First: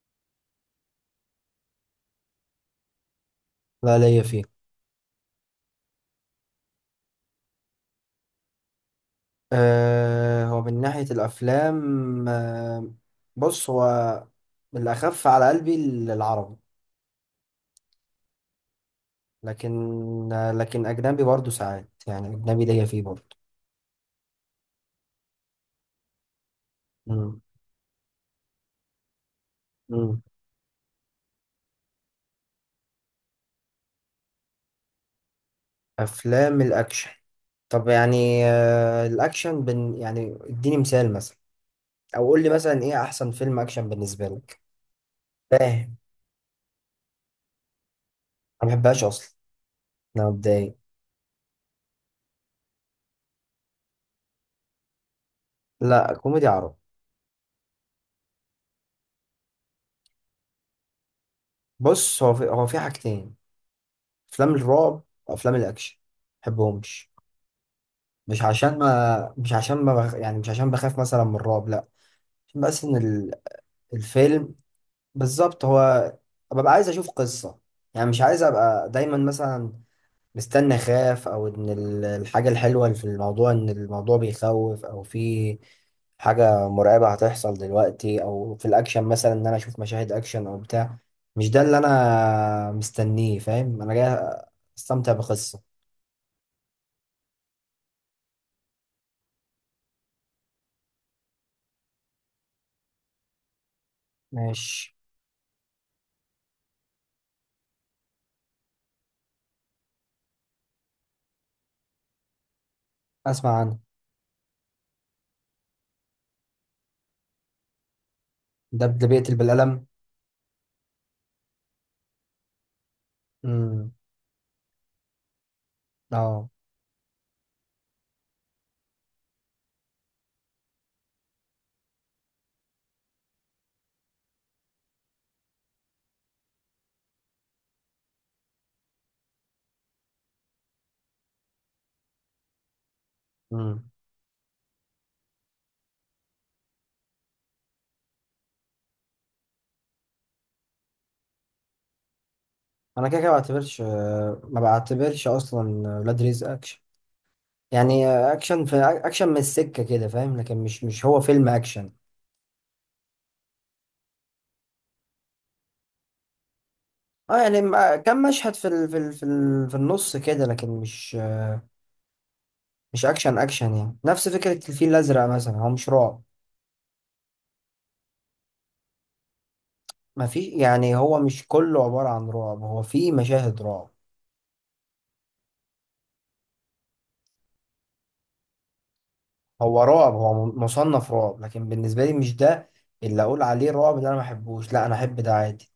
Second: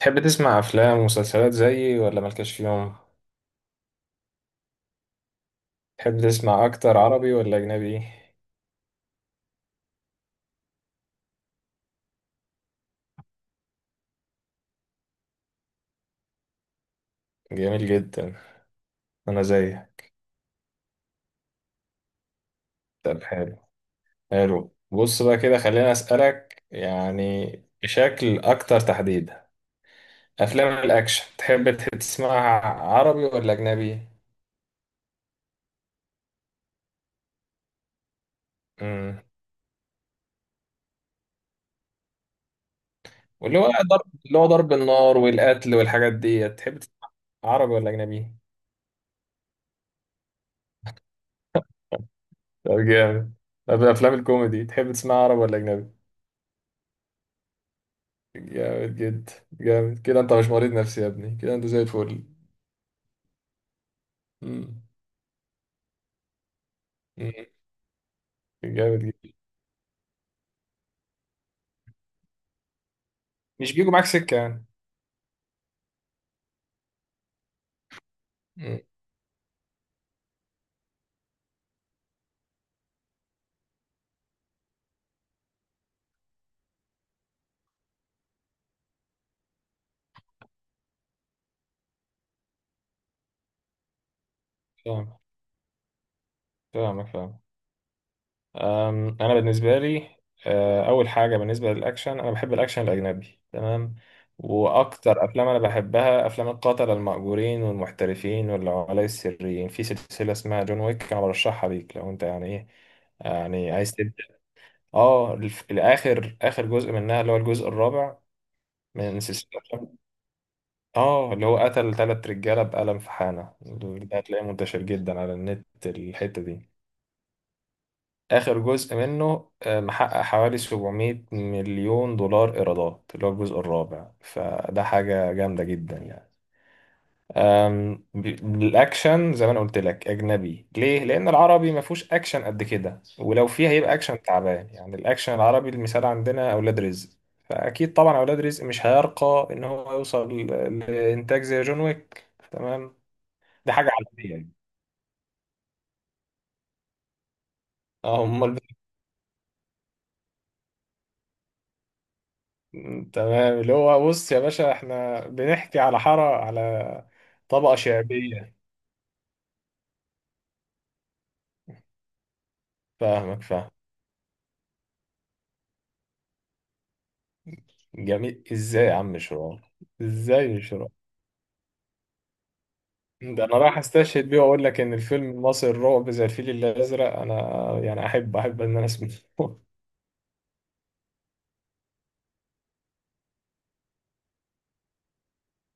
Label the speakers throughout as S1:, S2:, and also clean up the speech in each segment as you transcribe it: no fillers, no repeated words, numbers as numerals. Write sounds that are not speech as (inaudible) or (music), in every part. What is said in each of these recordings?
S1: تحب تسمع أفلام ومسلسلات زيي ولا مالكش فيهم؟
S2: لا ليا فيه.
S1: تحب تسمع أكتر عربي ولا أجنبي؟
S2: هو من ناحية الأفلام. أه. بص هو الأخف على قلبي العربي.
S1: جميل جدا، أنا
S2: لكن،
S1: زيك.
S2: أجنبي برضه ساعات، يعني أجنبي ليا فيه
S1: طب
S2: برضه.
S1: حلو. حلو، بص بقى كده خليني أسألك
S2: مم.
S1: يعني بشكل أكتر تحديدا.
S2: مم.
S1: أفلام الأكشن تحب تسمعها عربي ولا أجنبي؟
S2: أفلام الأكشن، طب يعني
S1: امم
S2: الأكشن يعني اديني مثال مثلا، أو قول لي مثلا إيه أحسن فيلم
S1: واللي هو
S2: أكشن
S1: ضرب،
S2: بالنسبة
S1: اللي هو
S2: لك؟
S1: ضرب النار والقتل
S2: فاهم.
S1: والحاجات دي، تحب تسمع عربي ولا أجنبي؟
S2: أنا ما بحبهاش أصلا، أنا متضايق.
S1: طب جامد. طب أفلام الكوميدي تحب تسمع عربي ولا أجنبي؟
S2: لا، كوميدي عربي.
S1: جامد جدا. جامد كده، انت مش مريض نفسي يا ابني، كده انت زي
S2: بص،
S1: الفل.
S2: هو في حاجتين: افلام
S1: مم.
S2: الرعب وافلام الاكشن، بحبهمش.
S1: مم.
S2: مش عشان
S1: جامد جدا.
S2: ما مش عشان ما بخ... يعني مش عشان بخاف مثلا من الرعب، لا. عشان بس
S1: مش بيجوا معاك سكة
S2: الفيلم
S1: يعني.
S2: بالظبط، هو ببقى عايز اشوف قصة. يعني مش عايز
S1: مم.
S2: ابقى دايما مثلا مستني اخاف، او ان الحاجة الحلوة اللي في الموضوع ان الموضوع بيخوف او في حاجة مرعبة هتحصل دلوقتي، أو في الأكشن مثلا إن أنا أشوف مشاهد أكشن أو بتاع. مش ده اللي أنا مستنيه. فاهم؟ أنا جاي أستمتع
S1: فاهمك.
S2: بقصة.
S1: فاهمك فاهم. انا بالنسبة لي اول حاجة بالنسبة للاكشن، انا بحب الاكشن الاجنبي، تمام.
S2: ماشي.
S1: واكتر افلام انا بحبها، افلام القتلة المأجورين والمحترفين والعملاء السريين، في سلسلة اسمها جون ويك، انا برشحها ليك لو انت يعني ايه،
S2: اسمع
S1: يعني
S2: عنه.
S1: عايز تبدأ. اه الاخر، اخر جزء منها اللي هو الجزء الرابع
S2: ده اللي
S1: من
S2: بيقتل
S1: سلسلة.
S2: بالقلم؟
S1: اه، اللي هو قتل تلات رجالة بقلم في حانة.
S2: امم.
S1: ده هتلاقيه منتشر جدا على النت، الحتة
S2: اه.
S1: دي آخر جزء منه. محقق حوالي 700 مليون دولار إيرادات، اللي هو الجزء الرابع، فده حاجة جامدة جدا يعني. الأكشن زي ما أنا قلت لك أجنبي. ليه؟ لأن العربي ما فيهوش أكشن قد كده، ولو فيه
S2: امم.
S1: هيبقى أكشن تعبان يعني. الأكشن العربي، المثال عندنا أولاد رزق، فأكيد طبعا أولاد رزق مش هيرقى إن هو يوصل لإنتاج زي جون ويك. تمام،
S2: انا كده كده ما
S1: دي
S2: بعتبرش،
S1: حاجة عالمية يعني.
S2: ما بعتبرش اصلا ولاد رزق اكشن. يعني
S1: اه امال.
S2: اكشن في اكشن من السكه كده، فاهم، لكن مش هو فيلم اكشن.
S1: تمام، اللي هو بص يا باشا، احنا بنحكي على حارة، على
S2: اه يعني
S1: طبقة
S2: كم مشهد
S1: شعبية.
S2: في النص كده، لكن مش، مش اكشن
S1: فاهمك فاهم.
S2: اكشن. يعني نفس فكره الفيل الازرق مثلا، هو مش رعب.
S1: جميل، ازاي يا عم شرار،
S2: ما في،
S1: ازاي مش شرار.
S2: يعني هو مش كله عباره عن رعب، هو في
S1: ده انا
S2: مشاهد
S1: رايح
S2: رعب.
S1: استشهد بيه واقول لك ان الفيلم المصري الرعب زي الفيل الازرق، انا يعني احب، احب ان انا اسمعه. (laughs)
S2: هو رعب، هو مصنف رعب، لكن بالنسبة لي مش ده اللي أقول عليه رعب. ده أنا ما أحبوش. لا، أنا أحب ده عادي،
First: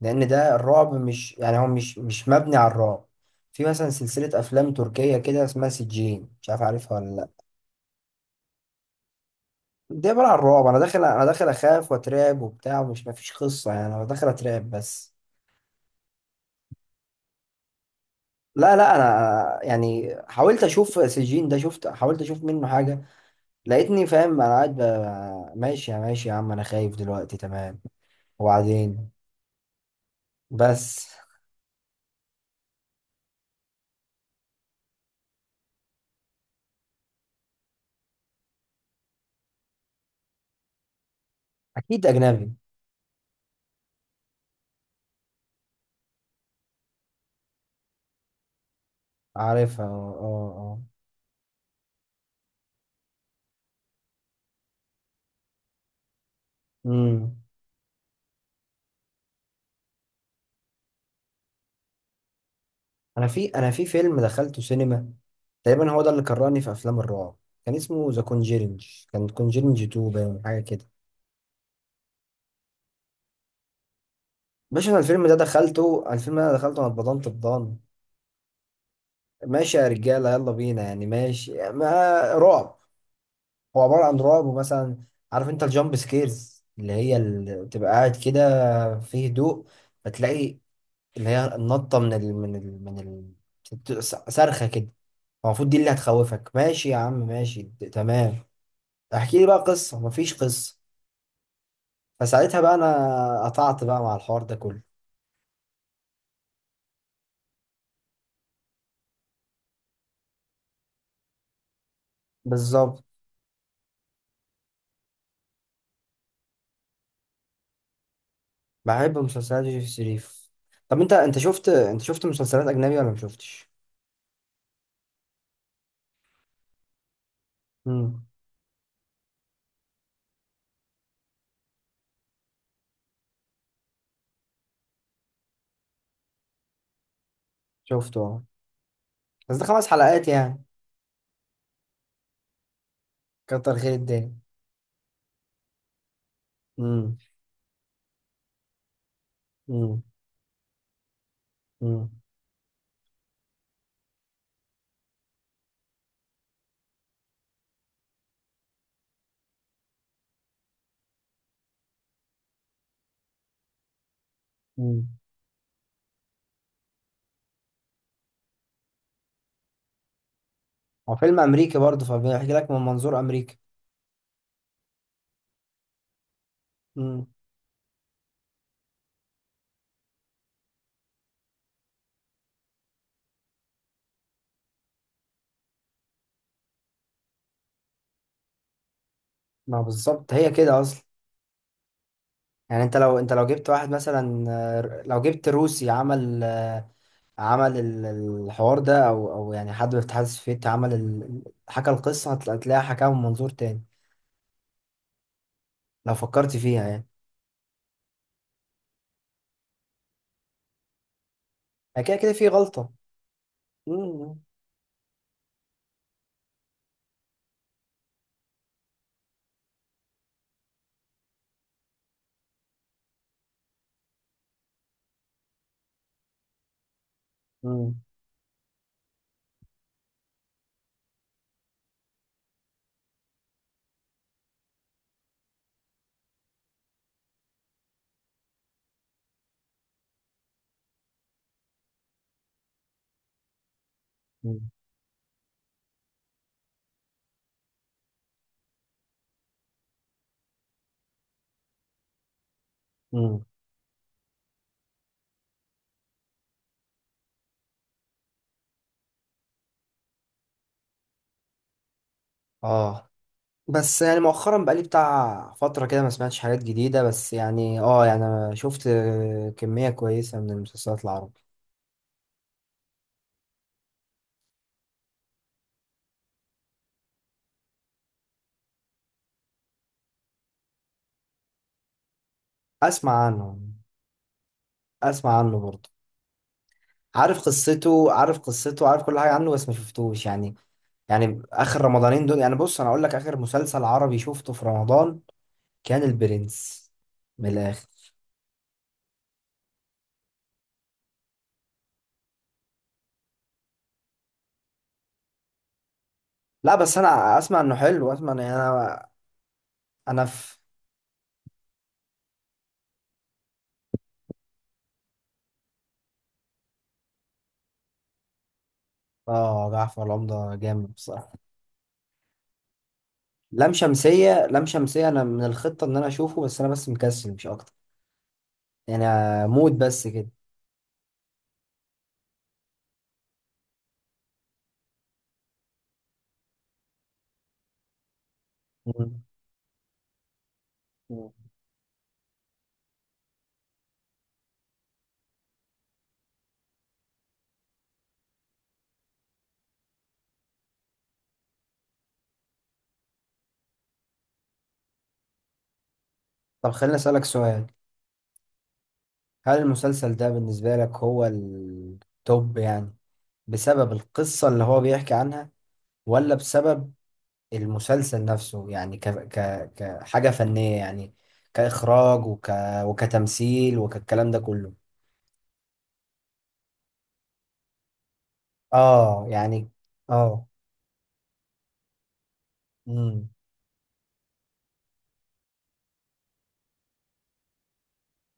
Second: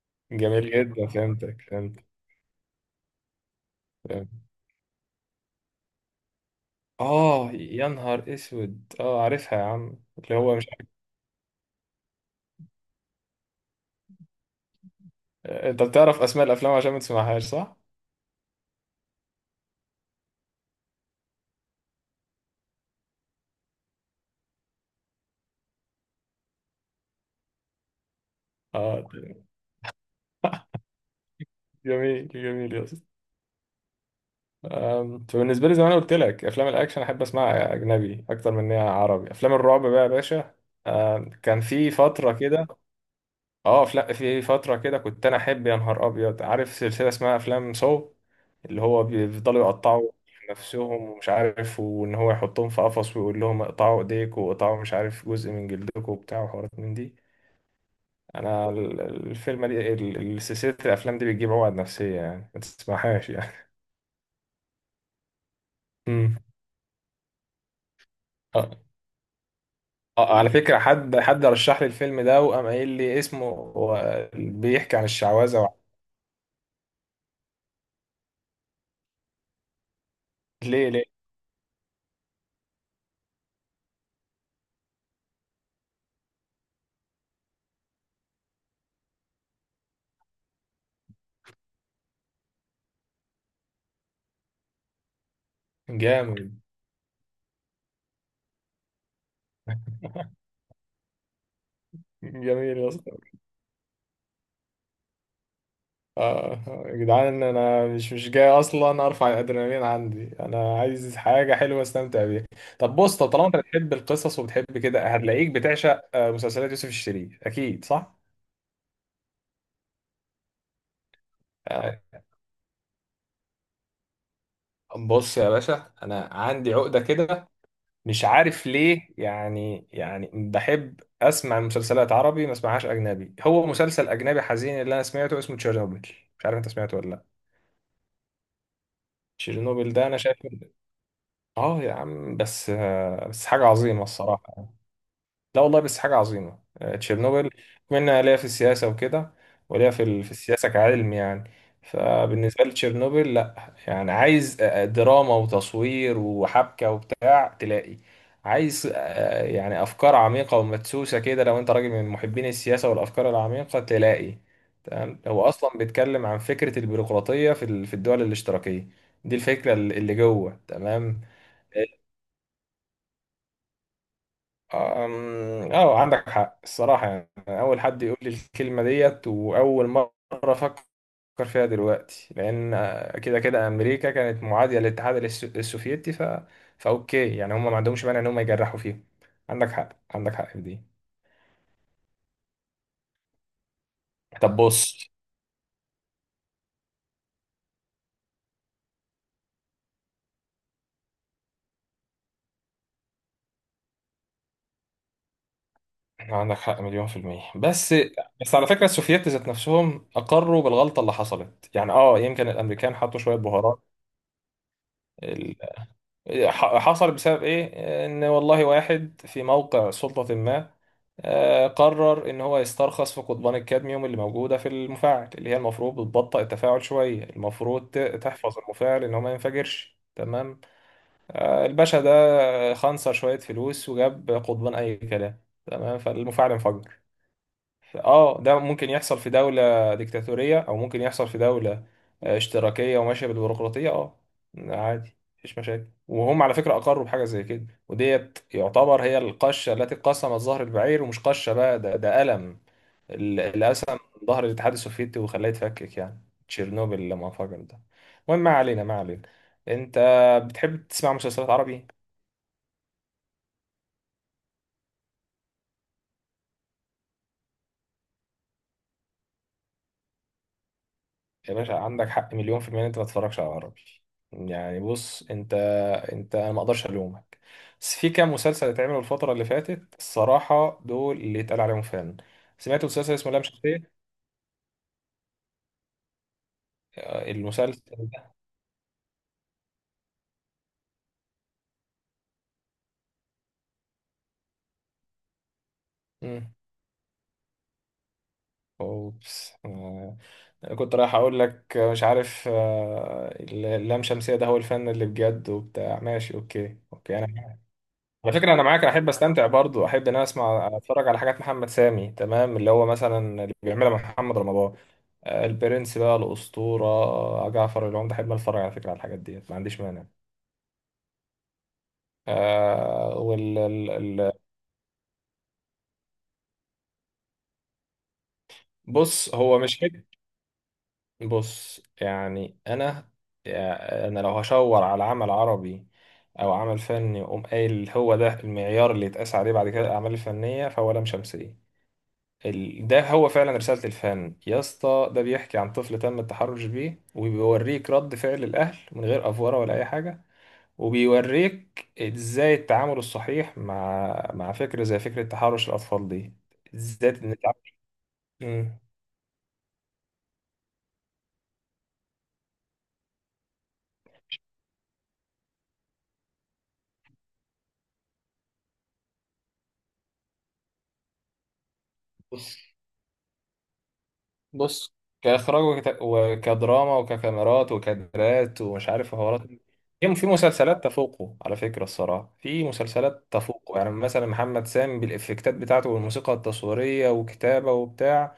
S2: لأن ده
S1: جميل
S2: الرعب،
S1: جدا،
S2: مش
S1: فهمتك
S2: يعني هو مش
S1: فهمت.
S2: مش مبني على الرعب. في مثلا سلسلة
S1: فهمت.
S2: أفلام تركية كده اسمها سجين، مش عارف عارفها ولا لأ.
S1: اه، يا نهار اسود، اه عارفها يا عم،
S2: دي عبارة
S1: اللي
S2: عن
S1: هو
S2: رعب.
S1: مش
S2: أنا
S1: عارف.
S2: داخل أنا داخل أخاف وأترعب وبتاع، ومش مفيش قصة. يعني أنا داخل أترعب بس.
S1: انت بتعرف اسماء الافلام عشان ما تسمعهاش، صح؟
S2: لا لا، أنا يعني حاولت أشوف سجين ده، شفت حاولت أشوف منه حاجة، لقيتني فاهم أنا قاعد ماشي يا ماشي يا عم، أنا خايف دلوقتي، تمام،
S1: اه.
S2: وبعدين بس.
S1: جميل جميل يا اسطى. انت بالنسبه لي زي ما انا قلت لك، افلام الاكشن احب اسمعها اجنبي اكتر من انها عربي. افلام الرعب بقى يا باشا، آه كان في
S2: اكيد
S1: فتره
S2: اجنبي.
S1: كده، اه افلام في فتره كده كنت انا احب، يا نهار ابيض، عارف سلسله اسمها افلام سو، اللي هو بيفضلوا
S2: عارفها اه.
S1: يقطعوا
S2: اه. اه.
S1: نفسهم ومش عارف، وان هو يحطهم في قفص ويقول لهم اقطعوا ايديك، واقطعوا مش عارف جزء من جلدكم وبتاع، وحوارات من دي.
S2: امم.
S1: انا الفيلم دي، سلسله الافلام دي بتجيب عقد نفسيه يعني، ما
S2: انا
S1: تسمعهاش
S2: في انا
S1: يعني.
S2: في فيلم دخلته سينما تقريبا، هو ده اللي
S1: امم
S2: كرهني في افلام الرعب. كان اسمه ذا كونجيرنج. كان كونجيرنج 2
S1: اه.
S2: باين،
S1: على
S2: حاجه
S1: فكرة
S2: كده.
S1: حد رشح لي الفيلم ده وقام قايل لي اسمه، هو
S2: باشا
S1: بيحكي
S2: انا
S1: عن
S2: الفيلم ده
S1: الشعوذة
S2: دخلته، الفيلم ده أنا دخلته انا اتبضنت بضان. ماشي يا رجاله يلا بينا،
S1: ليه ليه؟
S2: يعني ماشي. ما رعب، هو عباره عن رعب. ومثلا عارف انت الجامب سكيرز؟ اللي هي اللي بتبقى قاعد كده في هدوء فتلاقي اللي هي النطة من ال بت- صرخة كده. هو المفروض دي اللي هتخوفك.
S1: جامد.
S2: ماشي يا عم ماشي، تمام. احكي لي بقى قصة، مفيش
S1: (laughs)
S2: قصة. فساعتها بقى
S1: جميل يا اسطى.
S2: انا قطعت بقى مع الحوار ده كله.
S1: اه يا جدعان، انا مش جاي اصلا ارفع الادرينالين عندي، انا عايز حاجة حلوة استمتع بيها. طب
S2: بالظبط.
S1: بص، طب طالما انت بتحب القصص وبتحب كده، هتلاقيك بتعشق مسلسلات يوسف الشريف، اكيد صح.
S2: بحب مسلسلات يوسف شريف. طب انت انت شفت
S1: آه،
S2: انت شفت مسلسلات اجنبي ولا ما شفتش؟
S1: بص يا باشا، انا عندي عقدة كده مش
S2: امم.
S1: عارف ليه يعني. يعني بحب اسمع المسلسلات عربي، ما اسمعهاش اجنبي. هو مسلسل اجنبي حزين اللي انا سمعته اسمه تشيرنوبل، مش عارف انت سمعته ولا لا.
S2: شفته اه. بس ده خمس
S1: تشيرنوبل، ده انا
S2: حلقات
S1: شايف
S2: يعني.
S1: اه يا عم بس بس حاجه
S2: كتر خير
S1: عظيمه
S2: الدنيا.
S1: الصراحه يعني. لا والله، بس حاجة عظيمة
S2: امم.
S1: تشيرنوبل. بما إن أنا ليا في السياسة وكده، وليا
S2: امم.
S1: في في السياسة كعلم يعني،
S2: امم.
S1: فبالنسبة لي تشيرنوبل، لا يعني عايز دراما وتصوير وحبكة وبتاع، تلاقي عايز يعني أفكار عميقة ومدسوسة كده. لو أنت راجل من محبين السياسة والأفكار العميقة، تلاقي
S2: امم.
S1: تمام، هو أصلا بيتكلم عن فكرة البيروقراطية في في الدول الاشتراكية، دي الفكرة اللي اللي جوه
S2: هو
S1: تمام.
S2: فيلم امريكي برضه، فبيحكي لك من منظور امريكا.
S1: اه عندك حق الصراحة
S2: امم.
S1: يعني، أنا أول حد يقول لي الكلمة ديت وأول مرة أفكر فيها دلوقتي، لأن كده كده أمريكا كانت معادية للاتحاد السوفيتي، فأوكي يعني، هم ما عندهمش مانع إن هم يجرحوا فيهم. عندك
S2: ما
S1: حق،
S2: بالظبط
S1: عندك حق
S2: هي
S1: في
S2: كده
S1: دي.
S2: اصلا. يعني انت لو، جبت واحد مثلا،
S1: طب بص،
S2: لو جبت روسي عمل، عمل الحوار ده، او او يعني حد من الاتحاد السوفيتي عمل حكى القصه، هتلاقيها حكاها من منظور تاني، لو فكرت
S1: عندك حق
S2: فيها يعني.
S1: مليون في المية. بس بس على فكرة السوفييت ذات نفسهم أقروا بالغلطة اللي حصلت يعني،
S2: يعني كده
S1: اه
S2: كده في
S1: يمكن
S2: غلطه.
S1: الأمريكان حطوا شوية بهارات.
S2: مم.
S1: حصل بسبب ايه؟ ان والله واحد في موقع سلطة ما قرر ان هو يسترخص في قضبان الكادميوم اللي موجودة في المفاعل، اللي هي المفروض بتبطئ التفاعل شوية، المفروض
S2: مم.
S1: تحفظ المفاعل ان هو ما ينفجرش، تمام. الباشا ده خنصر شوية فلوس وجاب قضبان اي كلام، تمام، فالمفاعل انفجر. اه، ده ممكن يحصل في دولة ديكتاتورية، او ممكن يحصل في دولة اشتراكية وماشية بالبيروقراطية، اه
S2: مم.
S1: عادي، مفيش مشاكل. وهم على فكرة اقروا بحاجة زي كده، وديت يعتبر هي القشة التي قسمت ظهر البعير، ومش قشة بقى، ده ده ألم.
S2: مم.
S1: اللي قسم ظهر الاتحاد السوفيتي وخلاه يتفكك يعني، تشيرنوبل لما انفجر ده. المهم ما علينا، ما علينا. انت بتحب تسمع مسلسلات عربي،
S2: اه، بس يعني مؤخرا بقالي بتاع فتره كده ما سمعتش حاجات جديده، بس يعني اه، يعني انا شفت، كميه كويسه من المسلسلات العربية.
S1: يا باشا عندك حق مليون في المية إن انت ما تتفرجش على عربي. يعني بص انت، انت انا ما اقدرش الومك، بس في كام مسلسل اتعملوا الفترة اللي فاتت، الصراحة دول اللي اتقال عليهم فن. سمعت
S2: اسمع
S1: مسلسل اسمه لام
S2: عنه.
S1: شمسية؟
S2: اسمع عنه برضه. عارف
S1: المسلسل
S2: قصته
S1: ده،
S2: عارف قصته عارف كل حاجة عنه، بس ما شفتوش يعني. يعني آخر رمضانين دول، يعني بص أنا أقول لك، آخر مسلسل عربي شفته في رمضان كان
S1: مم.
S2: البرنس، من الآخر.
S1: اوبس. أنا كنت رايح اقول لك مش عارف اللام شمسية ده هو الفن اللي بجد وبتاع. ماشي
S2: لا
S1: اوكي
S2: بس
S1: اوكي، انا
S2: أنا أسمع إنه حلو، أسمع
S1: على
S2: إن
S1: فكرة أنا معاك، أنا
S2: أنا،
S1: أحب أستمتع برضو، أحب إن أنا
S2: أنا في،
S1: أسمع أتفرج على حاجات محمد سامي، تمام، اللي هو مثلا اللي بيعملها محمد رمضان. البرنس بقى، الأسطورة، جعفر العمدة، أحب أتفرج على فكرة، على الحاجات ديت، ما
S2: آه
S1: عنديش
S2: جعفر
S1: مانع.
S2: العمدة جامد بصراحة.
S1: آه
S2: لام
S1: ال-
S2: شمسية، أنا من الخطة إن أنا أشوفه، بس أنا بس مكسل مش أكتر يعني،
S1: بص هو
S2: موت
S1: مش حك.
S2: بس كده.
S1: بص يعني أنا، يعني أنا لو هشاور على عمل عربي أو عمل فني وأقوم قايل هو ده المعيار اللي
S2: مم.
S1: يتقاس عليه بعد كده الأعمال الفنية، فهو لام
S2: مم.
S1: شمسية. ده هو فعلا رسالة الفن يا اسطى. ده بيحكي عن طفل تم التحرش بيه، وبيوريك رد فعل الأهل من غير أفورة ولا أي حاجة، وبيوريك ازاي التعامل الصحيح مع مع فكرة زي فكرة تحرش الأطفال دي،
S2: طب خليني
S1: ازاي
S2: أسألك
S1: نتعامل.
S2: سؤال:
S1: مم.
S2: هل المسلسل ده بالنسبة لك هو التوب يعني بسبب القصة اللي هو بيحكي عنها، ولا بسبب المسلسل نفسه يعني كحاجة فنية يعني، كإخراج
S1: بص.
S2: وكتمثيل وكالكلام ده كله؟
S1: بص، كإخراج وكدراما وككاميرات وكادرات ومش عارف
S2: اه
S1: حوارات،
S2: يعني.
S1: في في
S2: اه.
S1: مسلسلات تفوقه على فكرة، الصراحة في مسلسلات
S2: امم.
S1: تفوقه يعني، مثلا محمد سامي بالإفكتات بتاعته والموسيقى التصويرية وكتابة وبتاع،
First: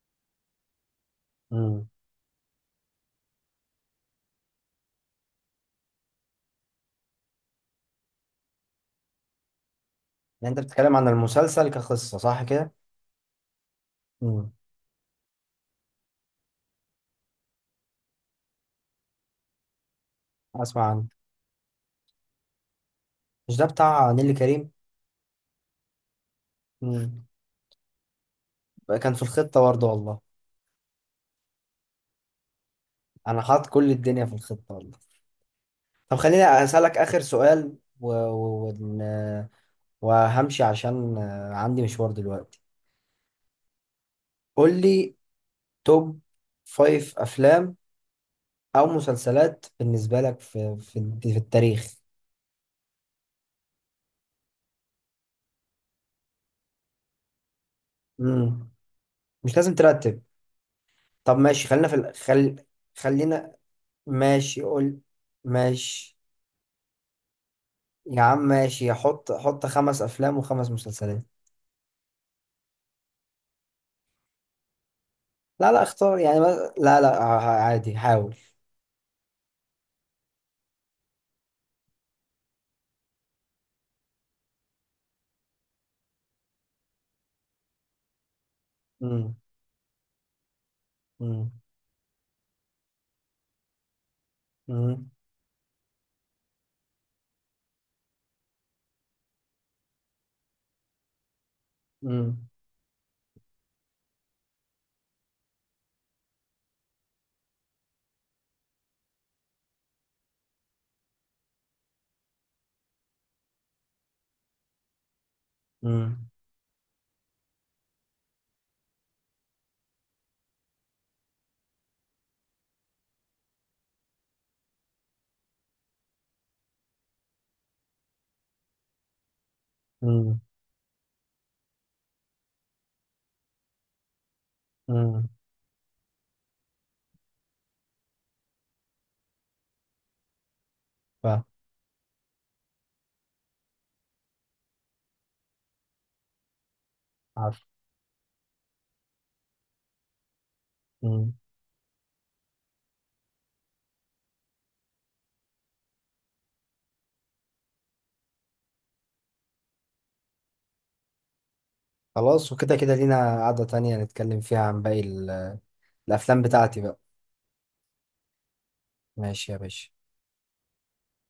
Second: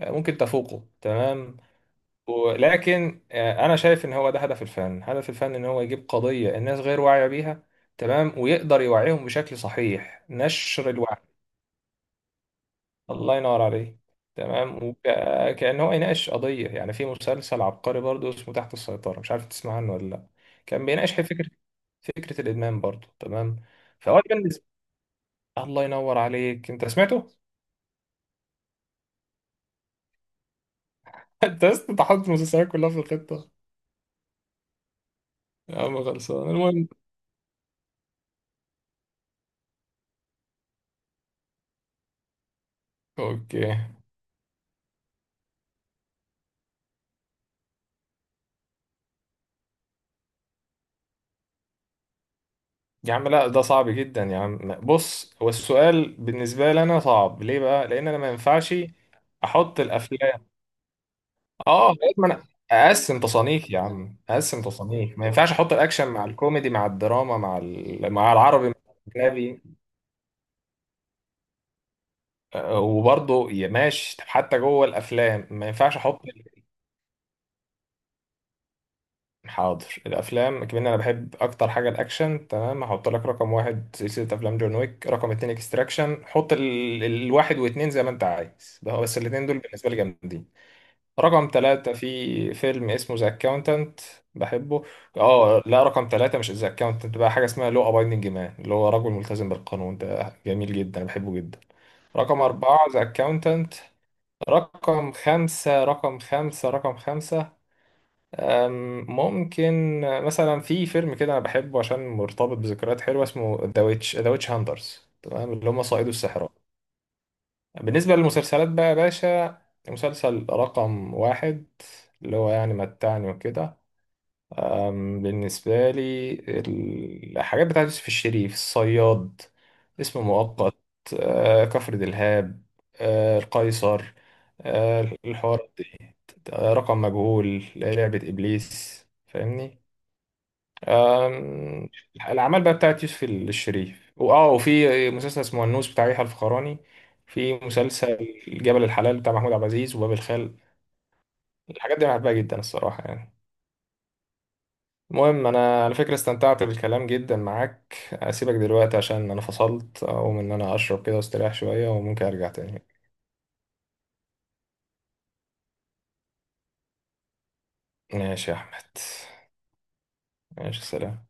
S1: ممكن تفوقه تمام.
S2: امم.
S1: ولكن انا شايف ان هو ده هدف الفن، هدف الفن ان هو يجيب قضية الناس غير واعية بيها، تمام، ويقدر يوعيهم بشكل صحيح،
S2: يعني انت
S1: نشر
S2: بتتكلم عن
S1: الوعي.
S2: المسلسل كقصة، صح كده؟
S1: الله ينور عليه.
S2: امم.
S1: تمام، وكأن هو يناقش قضية يعني. في مسلسل عبقري برضو اسمه تحت السيطرة، مش عارف تسمع عنه ولا لا.
S2: اسمع
S1: كان
S2: عنه.
S1: بيناقش فكرة، فكرة الإدمان برضو،
S2: مش
S1: تمام.
S2: ده بتاع
S1: فهو
S2: نيلي
S1: بالنسبة،
S2: كريم؟
S1: الله ينور عليك، انت
S2: امم.
S1: سمعته؟
S2: كان في الخطة برضه والله.
S1: (laughs) انت لسه تحط المسلسلات كلها في
S2: انا
S1: الخطة.
S2: حاطط كل الدنيا في الخطة والله.
S1: يا عم
S2: طب خليني
S1: خلصان، المهم
S2: اسألك اخر سؤال وهمشي عشان عندي مشوار دلوقتي.
S1: اوكي.
S2: قول لي توب فايف افلام او مسلسلات بالنسبه لك في التاريخ.
S1: يا عم لا، ده صعب جدا يا عم. بص، هو السؤال بالنسبة لي أنا صعب ليه بقى؟ لأن أنا ما
S2: مم.
S1: ينفعش
S2: مش لازم
S1: أحط
S2: ترتب.
S1: الأفلام،
S2: طب ماشي، خلينا
S1: آه
S2: في
S1: لغاية ما أنا أقسم
S2: خلينا،
S1: تصانيف يا عم،
S2: ماشي
S1: أقسم
S2: قول،
S1: تصانيف. ما ينفعش أحط الأكشن
S2: ماشي،
S1: مع الكوميدي مع الدراما مع
S2: يا
S1: مع
S2: عم
S1: العربي مع
S2: ماشي، حط،
S1: الأجنبي.
S2: خمس افلام وخمس مسلسلات.
S1: وبرضه يا ماشي، طب حتى جوه الأفلام ما
S2: لا لا،
S1: ينفعش
S2: اختار
S1: أحط.
S2: يعني، ما... لا لا، عادي حاول.
S1: حاضر، الافلام كمان انا بحب اكتر حاجه الاكشن، تمام، هحط لك رقم واحد سلسله افلام جون ويك. رقم اتنين اكستراكشن، حط الواحد واتنين زي ما انت عايز، ده هو بس
S2: مم.
S1: الاتنين دول بالنسبه لي جامدين. رقم
S2: مم.
S1: تلاتة، في فيلم اسمه ذا اكاونتنت، بحبه.
S2: مم.
S1: اه لا، رقم تلاتة مش ذا اكاونتنت بقى، حاجه اسمها لو ابايندنج مان، اللي هو رجل ملتزم بالقانون، ده جميل جدا بحبه جدا. رقم
S2: مم.
S1: أربعة ذا أكاونتنت. رقم خمسة، رقم خمسة، رقم خمسة، ممكن مثلا في فيلم كده انا بحبه عشان مرتبط بذكريات حلوه، اسمه ذا ويتش، ذا ويتش هانترز، تمام، اللي هم صائدو
S2: مم.
S1: السحرة. بالنسبه للمسلسلات بقى يا باشا، مسلسل رقم واحد، اللي هو يعني متعني وكده، بالنسبه لي الحاجات بتاعت يوسف الشريف، الصياد، اسم
S2: مم.
S1: مؤقت، كفر دلهاب، القيصر،
S2: مم.
S1: الحوار دي، رقم مجهول، لعبه ابليس، فاهمني.
S2: فاهم.
S1: أم، الأعمال بقى بتاعت يوسف الشريف، وآه وفي مسلسل اسمه النوس بتاع يحيى الفخراني، في
S2: عارف.
S1: مسلسل جبل الحلال بتاع محمود عبد العزيز، وباب الخال.
S2: مم.
S1: الحاجات دي أنا بحبها جدا الصراحة يعني. المهم، أنا على فكرة استمتعت بالكلام جدا معاك، أسيبك دلوقتي عشان أنا فصلت، أقوم إن أنا أشرب كده واستريح شوية، وممكن أرجع
S2: خلاص، وكده
S1: تاني.
S2: كده لينا قعدة تانية نتكلم فيها عن باقي الافلام بتاعتي بقى.
S1: ماشي يا أحمد.
S2: ماشي يا باشا.
S1: ماشي سلام.